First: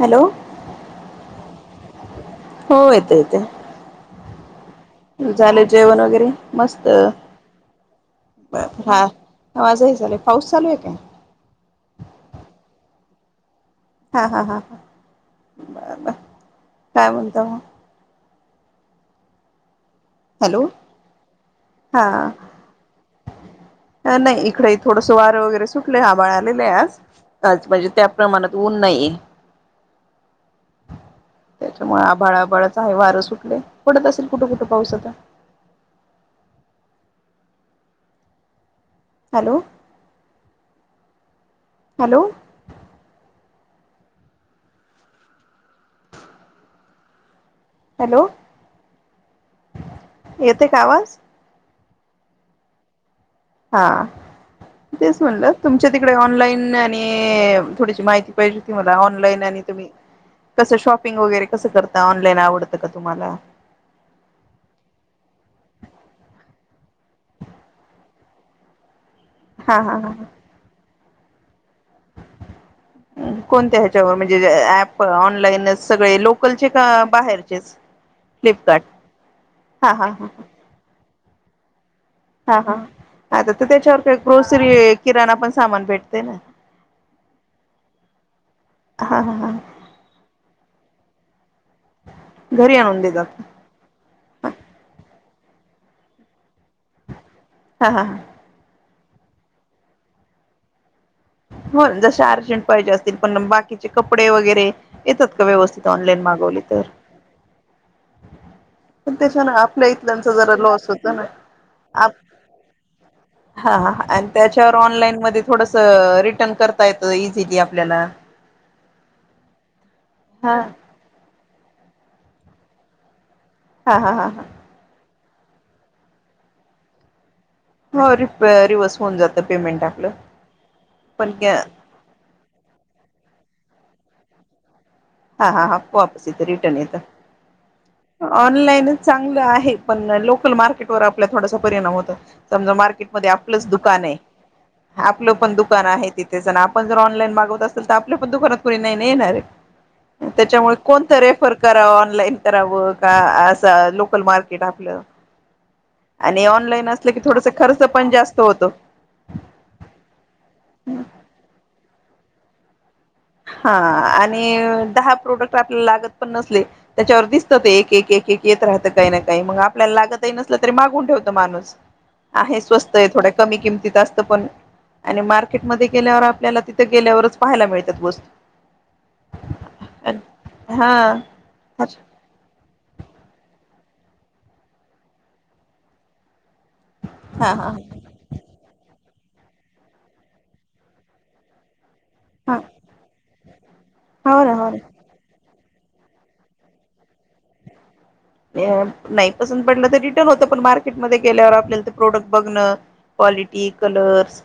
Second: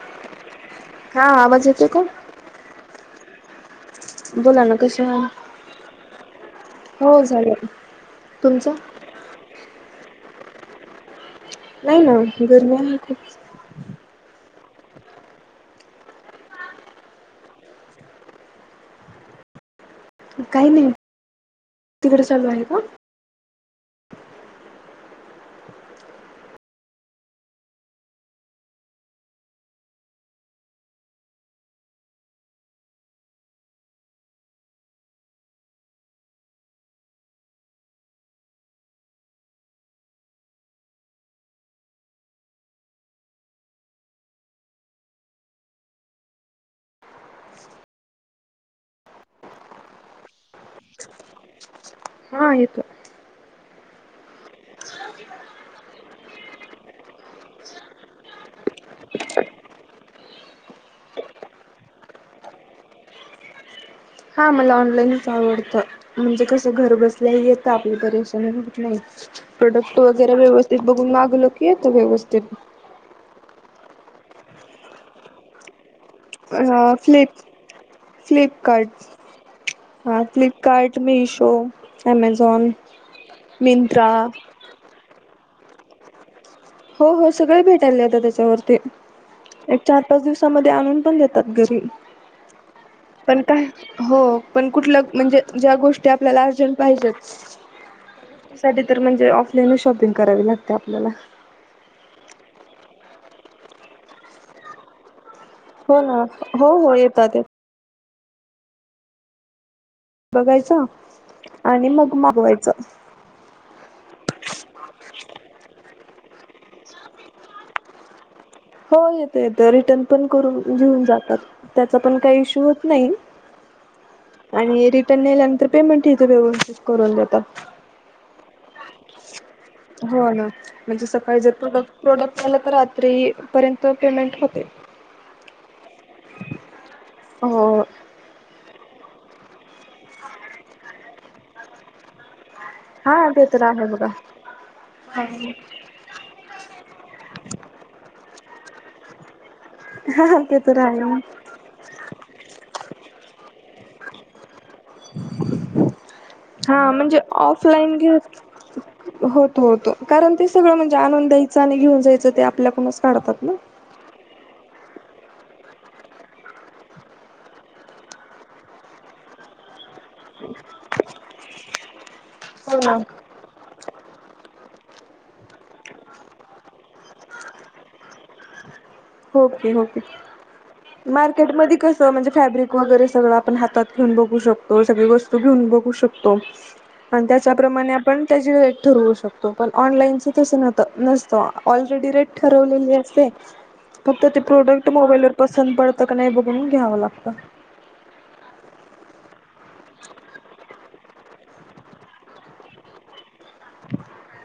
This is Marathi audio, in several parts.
हॅलो हा आवाज येतोय का? हो येतो येतो. बोला ना. कसे आहात? झाले जेवण वगैरे? मस्त. हो झालं. ब तुमचं? हा, माझं ही झालं. पाऊस चालू आहे का? नाही ना गर्मी आहे खूप. हा हा हा, काय म्हणता मग? हॅलो काही नाही, हा तिकडे चालू आहे का? नाही इकडे थोडसं वारं वगैरे सुटलंय आभाळ आलेले आज. आज म्हणजे त्या प्रमाणात ऊन नाही. त्याच्यामुळे आभाळ आभळाच आहे वारं सुटलंय, पडत असेल कुठं कुठं पाऊस आता [inaudible] हॅलो हॅलो हॅलो, येते का आवाज? हा येतो. हा. तेच म्हणलं तुमच्या तिकडे ऑनलाईन आणि थोडीशी माहिती पाहिजे होती मला ऑनलाईन आणि तुम्ही कसं शॉपिंग वगैरे कसं करता ऑनलाईन आवडतं का तुम्हाला? हा मला ऑनलाईनच आवडतं, म्हणजे कसं घर बसल्याही येतं आपल्या परेशानी होत नाही. हा हा प्रोडक्ट हा वगैरे व्यवस्थित बघून मागवलं की येतं व्यवस्थित. तेव्हा म्हणजे ऍप ऑनलाईन च सगळे लोकलचे का अ फ्लिप बाहेरचेच? फ्लिपकार्ट हा फ्लिपकार्ट, मिशो हा ॲमेझॉन, हा आाता तर त्याच्यावर मिंत्रा काही ग्रोसरी किराणा पण सामान भेटते ना हो हो सगळे भेटायलय आता त्याच्यावरती हा हा हा एक चार पाच दिवसामध्ये आणून पण देत तात घरी, घरी आणून पण देतात काय हो पण कुठलं म्हणजे ज्या गोष्टी आपल्याला अर्जंट पाहिजेत हा हा हा त्यासाठी तर म्हणजे ऑफलाईनच शॉपिंग करावी लागते आपल्याला. हो जसे अर्जंट पाहिजे असतील पण बाकीचे कपडे वैगरे येतात. व्यवस्थित हो ऑनलाईन ना मागवली हो तर, हो येतात पण त्याच्यानं आ ल्या इथल्यांचा जरा बघायचं लॉस होतं ना, आणि आप मग मागवायचं हा हा हा आणि त्याच्यावर ऑनलाईन मध्ये थोडसं रिटर्न करता येतं ईझीली आपल्याला. हो येतं येतं रिटर्न पण हा करून घेऊन जातात त्याचा पण काही इश्यू होत नाही. हा हा हा हा ते नेल्या नंतर पेमेंट ही ते व्यवस्थित करून देतात. हो री अ रिवस होऊन जातं पेमेंट आपलं हो ना, म्हणजे पण सकाळी जर हा तुला प्रोडक्ट आलं तर रात्रीपर्यंत त पेमेंट होते. हा हा हा वापस येतं रिटर्न येतं, हो ऑनलाईनच चांगलं आहे. पण ना लोकल मार्केट वर आपल्या थोडासा परिणाम होतो, समझा हा मार्केटमध्ये ते तर आपलंच आहे दुकान बघा हे आपलं पण दुकान आहे तिथेच अन् आपण जर ऑनलाईन मागवत असेल तर आपलं पण दुकानात कोणी नाही ना येणार. हा ते त्याच्यामुळे तर आहे कोणतं रेफर करावं ऑनलाईन करावं का असं लोकल मार्क केट आपलं, आणि ऑनलाईन हा असलं म्हणजे की थोडसं खर्च ऑफलाईन पण घेत जास्त होतो. होतो, होतो. कारण ते सगळं म्हणजे आणून द्यायचं आणि घेऊन जायचं ते आपल्याकूनच - - हा आणि नी दहा प्रोडक्ट आपल्याला लागत पण नसले त्याच्यावर दिसत ते एक एक एक एक येत राहतं काही ना काही नी मंगआपल्याला लागतही नसलं तरी मागुन ठेवतं माणूस आहे हो स्वस्त ना. आहे थोड कमी किम - - तिथ असत पण आणि मार्केटमध्ये गेल्यावर आपल्याला तिथं गेल्यावरच पाहायला मिळतात वस्तू. होकी होकी हा मार्केटमध्ये कस म्हणजे फॅब्रिक वगैरे सगळं आपण हातात - - घेऊन बघू शकतो. सगळी वस्तू घेऊन बघू शकतो. आणि हा हा त्याच्याप्रमाणे आपण त्याची रेट ठरवू - शकतो. पण ऑनलाईन च तस नत नसत ऑलरेडी रेट हा ठरवलेली असते फक्त ते हो ना हो प्रोडक्ट मोबाईलवर पसंत पडतं का नाही बघून घ्यावं लागत. नाही. पसंत पडलं तर रिटर्न होत. पण मार्केटमध्ये गेल्यावर आपल्याला ते प्रोडक्ट बघणं, क्वालिटी, कलर्स.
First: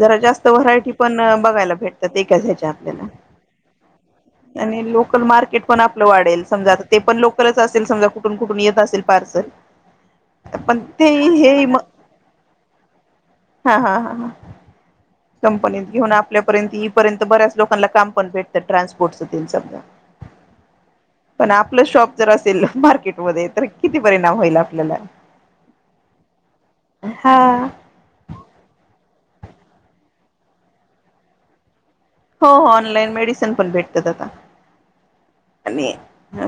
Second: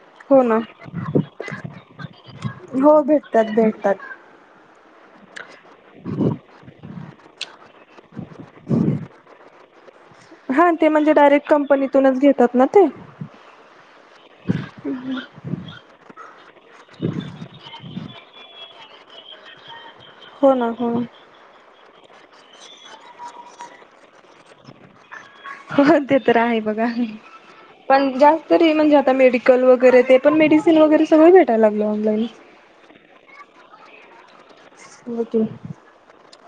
जरा हो जास्त ना. व्हरायटी पण बघायला भेटतात. एकाच ह्याचे हो आपल्याला - भेटतात भेटतात - आणि लोकल मार्केट पण आपलं वाढेल. समजा आता ते पण लोकलच असेल समजा - कुठून कुठून येत असेल पार्सल. हा पण ते म्हणजे डायरेक्ट हे म कंपनीतूनच घेतात ना ते. हा. हा. हा ह. कंपनीत घेऊन आपल्यापर्यंत येईपर्यंत बऱ्याच लोकांनला काम पण भेटत्यात ट्रान्सपोर्ट च ते सगळं. हो ना, हो. जर असेल मार्केटमध्ये तर किती परिणाम होईल आपल्याला. हो ते तर आहे बघा हा पण जास्त तरी म्हणजे आता मेडी - - कल वैगरे ते पण मेडिसीन वैगरे सगळ भेटाय ला हो हो ऑनलाईन मेडिसिन पण भेटतात आता. ओके आणि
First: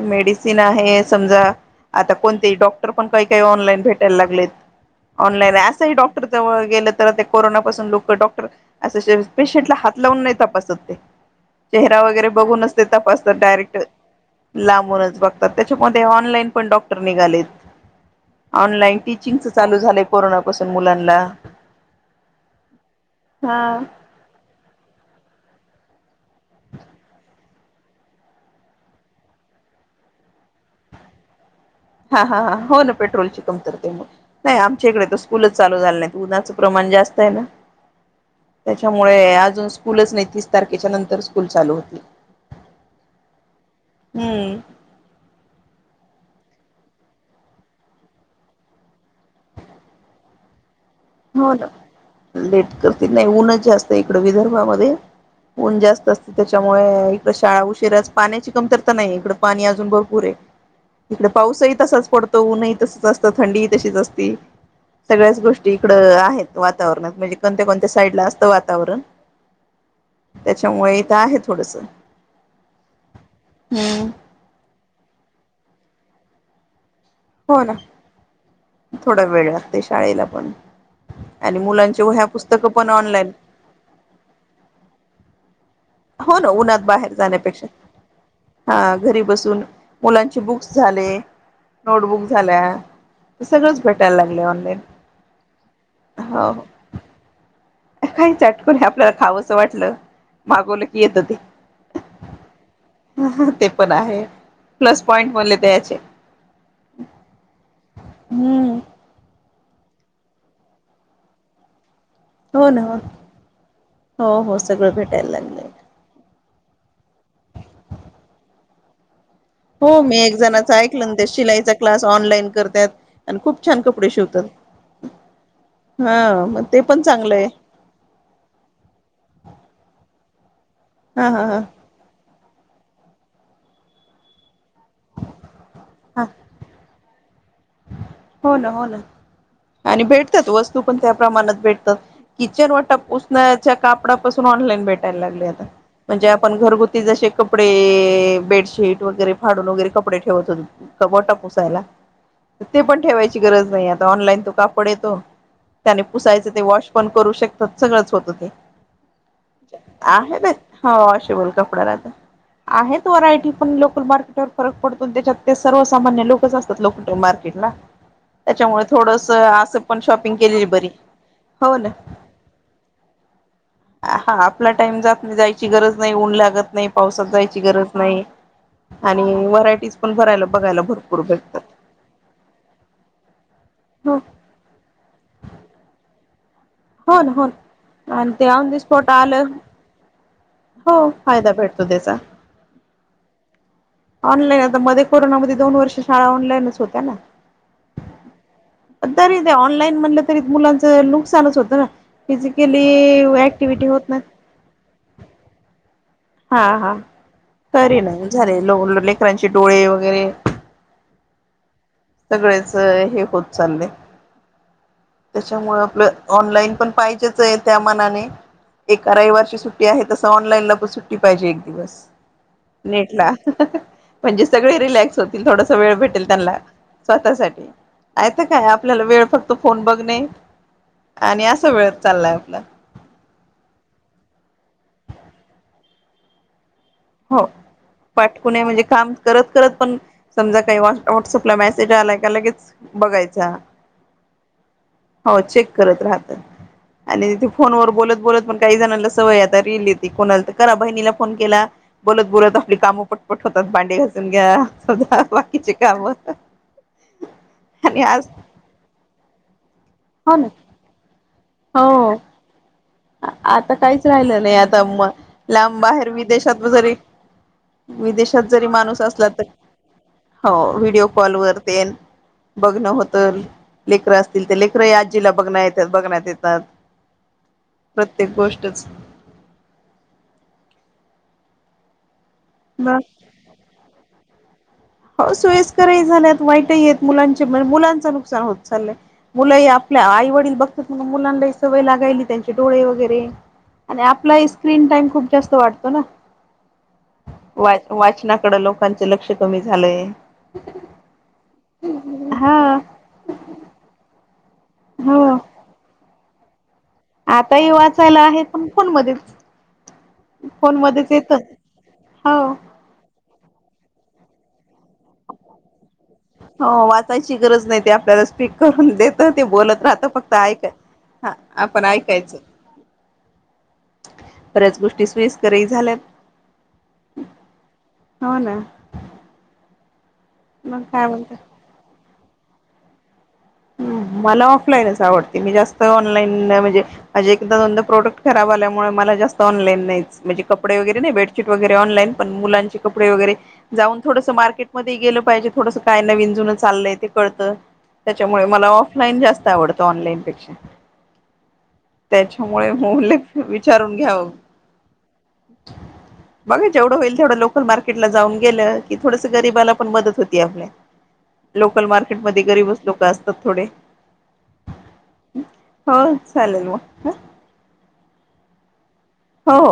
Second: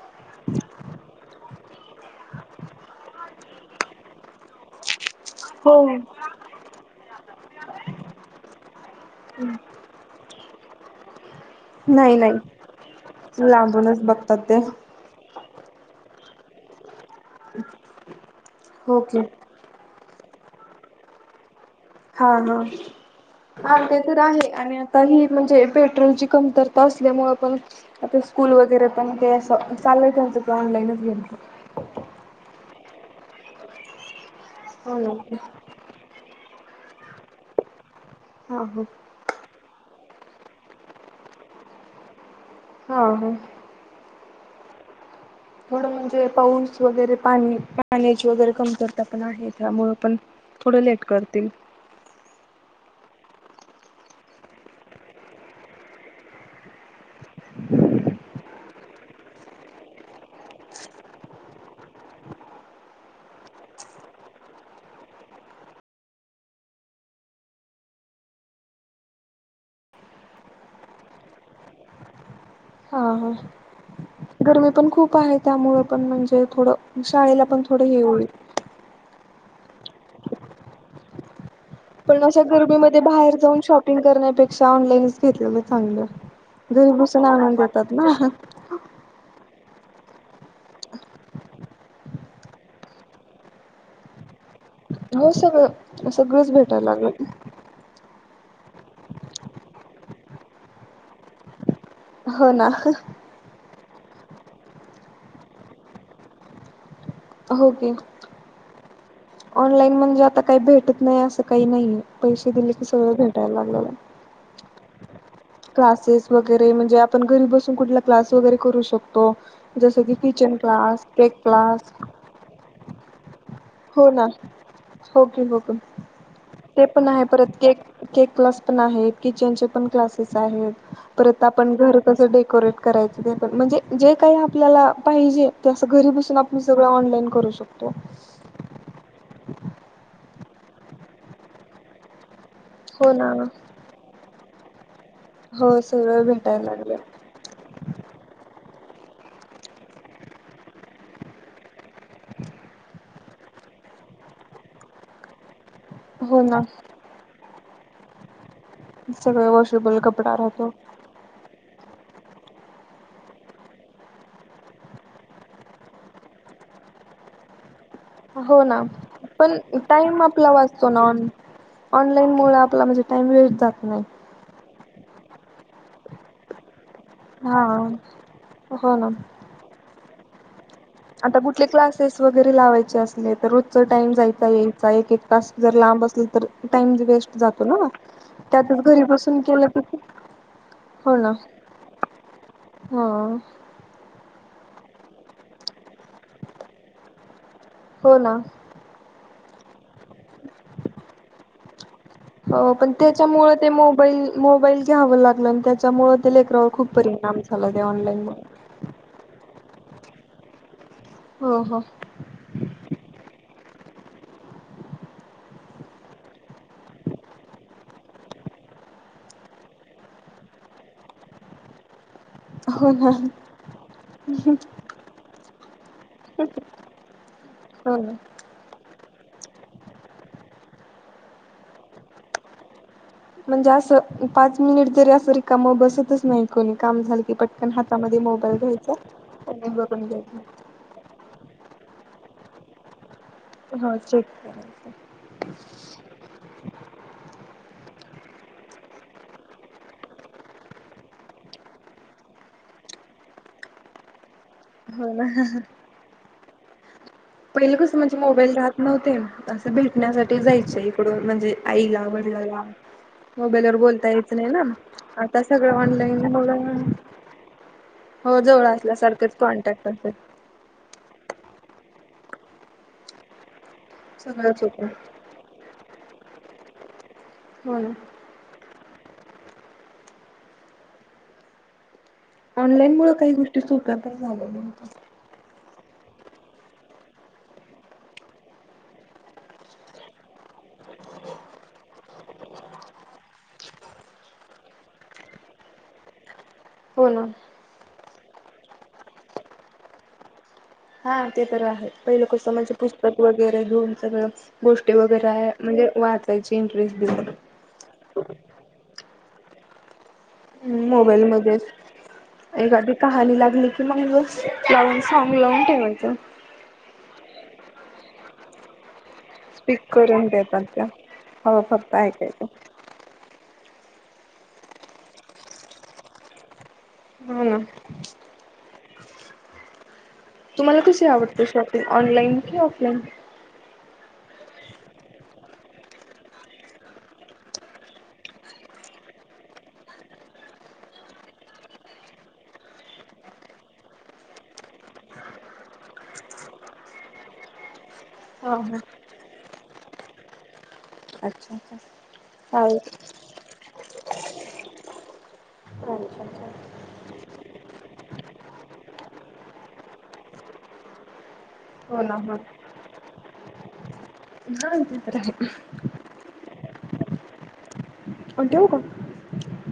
मेडिसिन आहे. समझा - - आता कोणते डॉक्टर पण काही काही ऑनलाईन भेटायल लागलेत. ऑनलाईन हो असंही डॉक्टर जवळ गेलं तर ते कोरोना पासुन लोकं डॉक्टर असं श पेशंटला हात लाव उन नाही तपासत ते चेहरा नाही वैगरे नाही बघुन च ते तपासतात डायरेक्ट - - त लांबूनच बघतात ते लांबूनच बघतात. त्याच्यामध्ये ऑनलाईन पण डॉक्टर निघालेत. ऑनलाईन ओके टिचींग च चालू झालंय. कोरोनापासुन मुलांनला. हा, हा. आमच्या ते तर आहे आणि आता ही म्हणजे पेट्रोलची कमतरता असल्यामुळं पण आता स्कूल वैगरे पण ते अस चाललंय त्यांच ते ऑनलाईनच घ्यायचं. हा हा हा हो ना पेट्रोलची कमतरतेमुळे. नाही आमच्या हो इकडे तर ना स्कूलच चालू झाले नाहीत उन्हाच. प्रमाण जास्त हाय ना हा हा त्याच्यामुळे अजून - - स्कूलच नाही तीस तारखेच्या नंतर स्कूल चालू होती. हा हा. हम्. थोडं म्हणजे, पाऊस वगैरे पाणी, पाण्याची वगैरे कमतरता पण आहे. त्यामुंळ पण- थोडं लेट करतील. हो ना लेट करते, नाही उनच जास्त इकडं विदर्भामध्ये. ऊन जास्त असते. त्याच्यामुळे इकड शाळा उशिराच पाण्याची कमतरता नाही इकडं. पाणी अजून भरपूर आहे. इकडे पाऊसही तसाच पडतो, ऊनही तसच असतं थंडी तशीच असते सगळ्याच गोष्टी इकडं आहेत वातावरणात. म्हणजे कोणत्या कोणत्या साईड ला असतं वातावरण. त्याच्यामुळे इथ आहे थोडस. ह ह. हम्म गरमी पण खूप आहे, त्यामुळे पण म्हणजे थोडं शाळेला पण हो ना थोडं हे होईल. थोडा वेळ लागतयं शाळेला पण आणि मुलांच्या पण वह्या अशा पुस्तकं पण गर्मीमध्ये ऑनलाईन बाहेर जाऊन शॉपिंग करण्यापेक्षा ऑनलाईनच घेतलेलं चांगलं. हो ना, उन्हात घरी बाहेर बसून आणून जाण्यापेक्षा देतात ना. हा घरी बसून. मुलांचे बुक्स झाले. नोटबुक झाल्या. ते सगळच भेटायला लागलय ऑनलाईन. हो सगळं सगळंच हो भेटायला लागेल. काही चटकण आपल्याला खावं असं वाटलं मागवलं की येतं ते. हो ना. ते पण आहे प्लस पॉइंट म्हणले याचे. हो की. हम्म ऑनलाईन म्हणजे आता काही भेटत नाही असं काही नाहीय. पैसे हो दिले ना की सगळं भेटायला लागलेयं. हो हो सगळं भेटायला लागलंय क्लासेस वगैरे म्हणजे, आपण घरी बसून कुठला क्लास वगैरे करू शकतो. जस हो की मी एक किचन जणाच क्लास, ऐकलं ना ते केक शिलाईचा क्लास- ऑनलाईन करतात आणि खूप छान हो कपडे ना, शिवतात हो कि हो कि. ते पण आहे परत केक, केक क्लास पण आहे किचनचे पण क्लास आहे. हा परत हा हा आपण घरी कस डेकोरेट करायच? ते पण म्हणजे, जे काही- आपल्याला पाहिजे ते असं घरी हा बसून आपण सगळं ऑनलाईन करू शकतो. हो ना हो ना. आणि भेटतात, वस्तू पण त्या प्रमाणात भेटतात. किचन वाटप हो ना [unintelligible] कापडापासून ऑनलाइन भेट हो सगळं म्हणजे आपण भेटायला लागलंय. घरगुती जसे कपडे- बेडशीट - शेट वगैरे फाडून वगैरे कपडे ठेवायचे मी वटा पुसायला. ते पण ठेवायची गरज नाही आता. ऑनलाईन तो कापड येतो. त्याने हो पुसायच ना ते वॉश पण करू शकत- सगळंच होत ते सगळ वॉशेबल कपडा आहे ना राहतो ह शिबोल कपडाला. ह आहेत व्हरायटी पण लोकल मार्केटवर फरक पडतो, त्याच्यात ते सर्वसामान्य लोकच असतात लोकल मार्केटला. [unintelligible] हो ना, पण असं टाईम शॉपिंग आपला केलेली वाचतो बरी ना ऑन हो ना. ऑनलाईन मुळ आपला म्हणजे टाइम वेस्ट जात नाही. हा आपला टाइम जात नाही. जायची गरज नाही. ऊन लागत नाही. पावसात जायची हा. गरज नाही, हो ना आणि व्हरायटीज पण भरायला बघायला भरपूर आता भेटतात कुठले क्लासेस व वगैरे लावायचे असले तर रोजच टाइम हो जायचा यायचा एक एक तास जर लांब असल तर- टाइम हो ना वेस्ट हो जातो ना? आणि ते ऑन द त्यातच घरी स्पॉट बसून आलं केलं क- हो ना. फायदा भेटतो त्याचा हो. ऑनलाईन, आता मध्ये कोरोनामध्ये दोन वर्ष शाळा ऑनलाईनच होत्या ना? हो ना. तरी ते ऑनलाईन म्हणलं तरी मुलांच नुकसानच होतं ना? हो, फिजिकली पण त्याच्यामुळे ते ऍक्टिव्हटी होत नाही मोबाईल मोबाईल ह लाग त्याच्यामुळे त्या हा लेकरावर खूप हा परिणाम झाला त्या तरी नाही ऑनलाईनमुळं - झाले - लेकरांचे डोळे वगैरे हो हो. सगळेच हे होत चालयं. त्याच्यामुळं आपलं ऑनलाईन पण पाहिजेच यं त्या मनाने - - एका रविवारची सुट्टी आहे तस ऑनलाईनला पण सुट्टी पाहिजे एक दिवस. हो ना नेटला म्हणजे सगळे रिलॅक्स होतील. थोडस वेळ भेटेल त्यांना. स्वतःसाठी हो ना. नायतर काय आपल्याला वेळ फक्त फोन बघणे आणि असा वेळ चाललाय आपला. म्हणजे असं पाच मिनिट जरी असं रिकाम बसतच नाही कोणी. काम झालं की हो. पटकन हातामध्ये पाठकुन मोबाईल म्हणजे घ्यायचा काम करत आणि करत पण बघून घ्यायचा. समजा काही व्हॉट्सपला मॅसे ज आलायका लगेच बघायच. हो चेक करायचं. हो चेक करत राहत आणि फोन वर बोलत बोलत पण काही जणला सवय आता रील येते कोणाला तर करा बहिणीला फोन केला - - बोलत बोलत आपली कामं पटपट होतात. भांडे घासून घ्या. हो सगळी ना. बाकीची काम- - पहिले कसं म्हणजे मोबाईल राहत नव्हते असं हो भेटण्यासाठी ना जायचे इकडून म्हणजे आईला हो वडलाला. आता काहीच राहिलं नाही, आता म आता सगळं लांब बाहेर ऑनलाईन मुळ विदेशात जरी हो विदेशात जवळ जरी माणूस असला, असल्यासारखंच तर कॉन्टॅक्ट असतात. हो व्हडिओ कॉल वर तेन बघण होतं, लेकरं असतील ते सगळंच लेकर होतं या आजीला बघण बघण्यात येतात, हो ना प्रत्येक गोष्टच ऑनलाईन ब मुळ काही गोष्टी सोप्या पण झाल्यात. हो सोयस्करही झाल्यात वाईटही आहेत, मुलांचे मुलांच नुकसान होत चाललंय मुलंही आपल्या आई वडील बघतात, म मुलांनाही सवय लागायली त्यांचे डोळे वगैरे आणि आपला स्क्रीन टाइम खूप जास्त वाटतो ना. हो ना. वा वाचनाकडे लोकांचं लक्ष कमी झालंय. हा ते तर आहे पहिलं कसं म्हणजे, हा पुस्तक वगैरे घेऊन सगळं गोष्टी हो वगैरे आहे म्हणजे वाचायची इंट आताही वाचायला आहे पण फोन मध्येच हम मोबाईल मध्येच हो एखादी कहाणी लागली की मग लावून सांग लावून ठेवायचं. हो वाचायची गरज नाही ते आपल्याला स्पीक करून देत. ते बोलत स्पीक राहत करून फक्त देतात ऐकाय त्या हा हवं आपण फक्त ऐकायचं. बऱ्याच गोष्टी सोयीस्करही झाल्यात. हम. हो ना तुम्हाला मग कसे काय म्हणता आवडते शॉपिंग ऑनलाइन कि ऑफलाईन? मला ऑफलाईनच आवडते, मी जास्त ऑनलाईन म्हणजे माझे एकदा दोनदा प्रोडक्ट खराब आल्यामुळे मला जास्त ऑनलाइन नाहीचं म्हणजे कपडे वगैरे नाही, बेडशिट वगैरे पण मुलांची कपडे वगैरे जाऊन थोडस मार्केटमध्ये ही गेलं पाहिजे, थोडस काय नविन जुनं चाललंय ते कळतं. त्याच्यामुळे हा मला हा. ऑफलाईन जास्त आवडतो, ऑनलाईन पेक्षा. अच्छा अच्छा त्याच्यामुळे चालेल. उल्लेख विचारून घ्यावं. बघा जेवढं होईल, तेवढं लोकल मार्केट ला जाऊन गेलं की थोडस गरीबाला पण मदत होती आपल्या. लोकल हो ना हो. मार्केटमध्ये गरीबच लोक असतात थोडे. राहतं. हो चालेल म ह. अ ठेवू का? हो हो.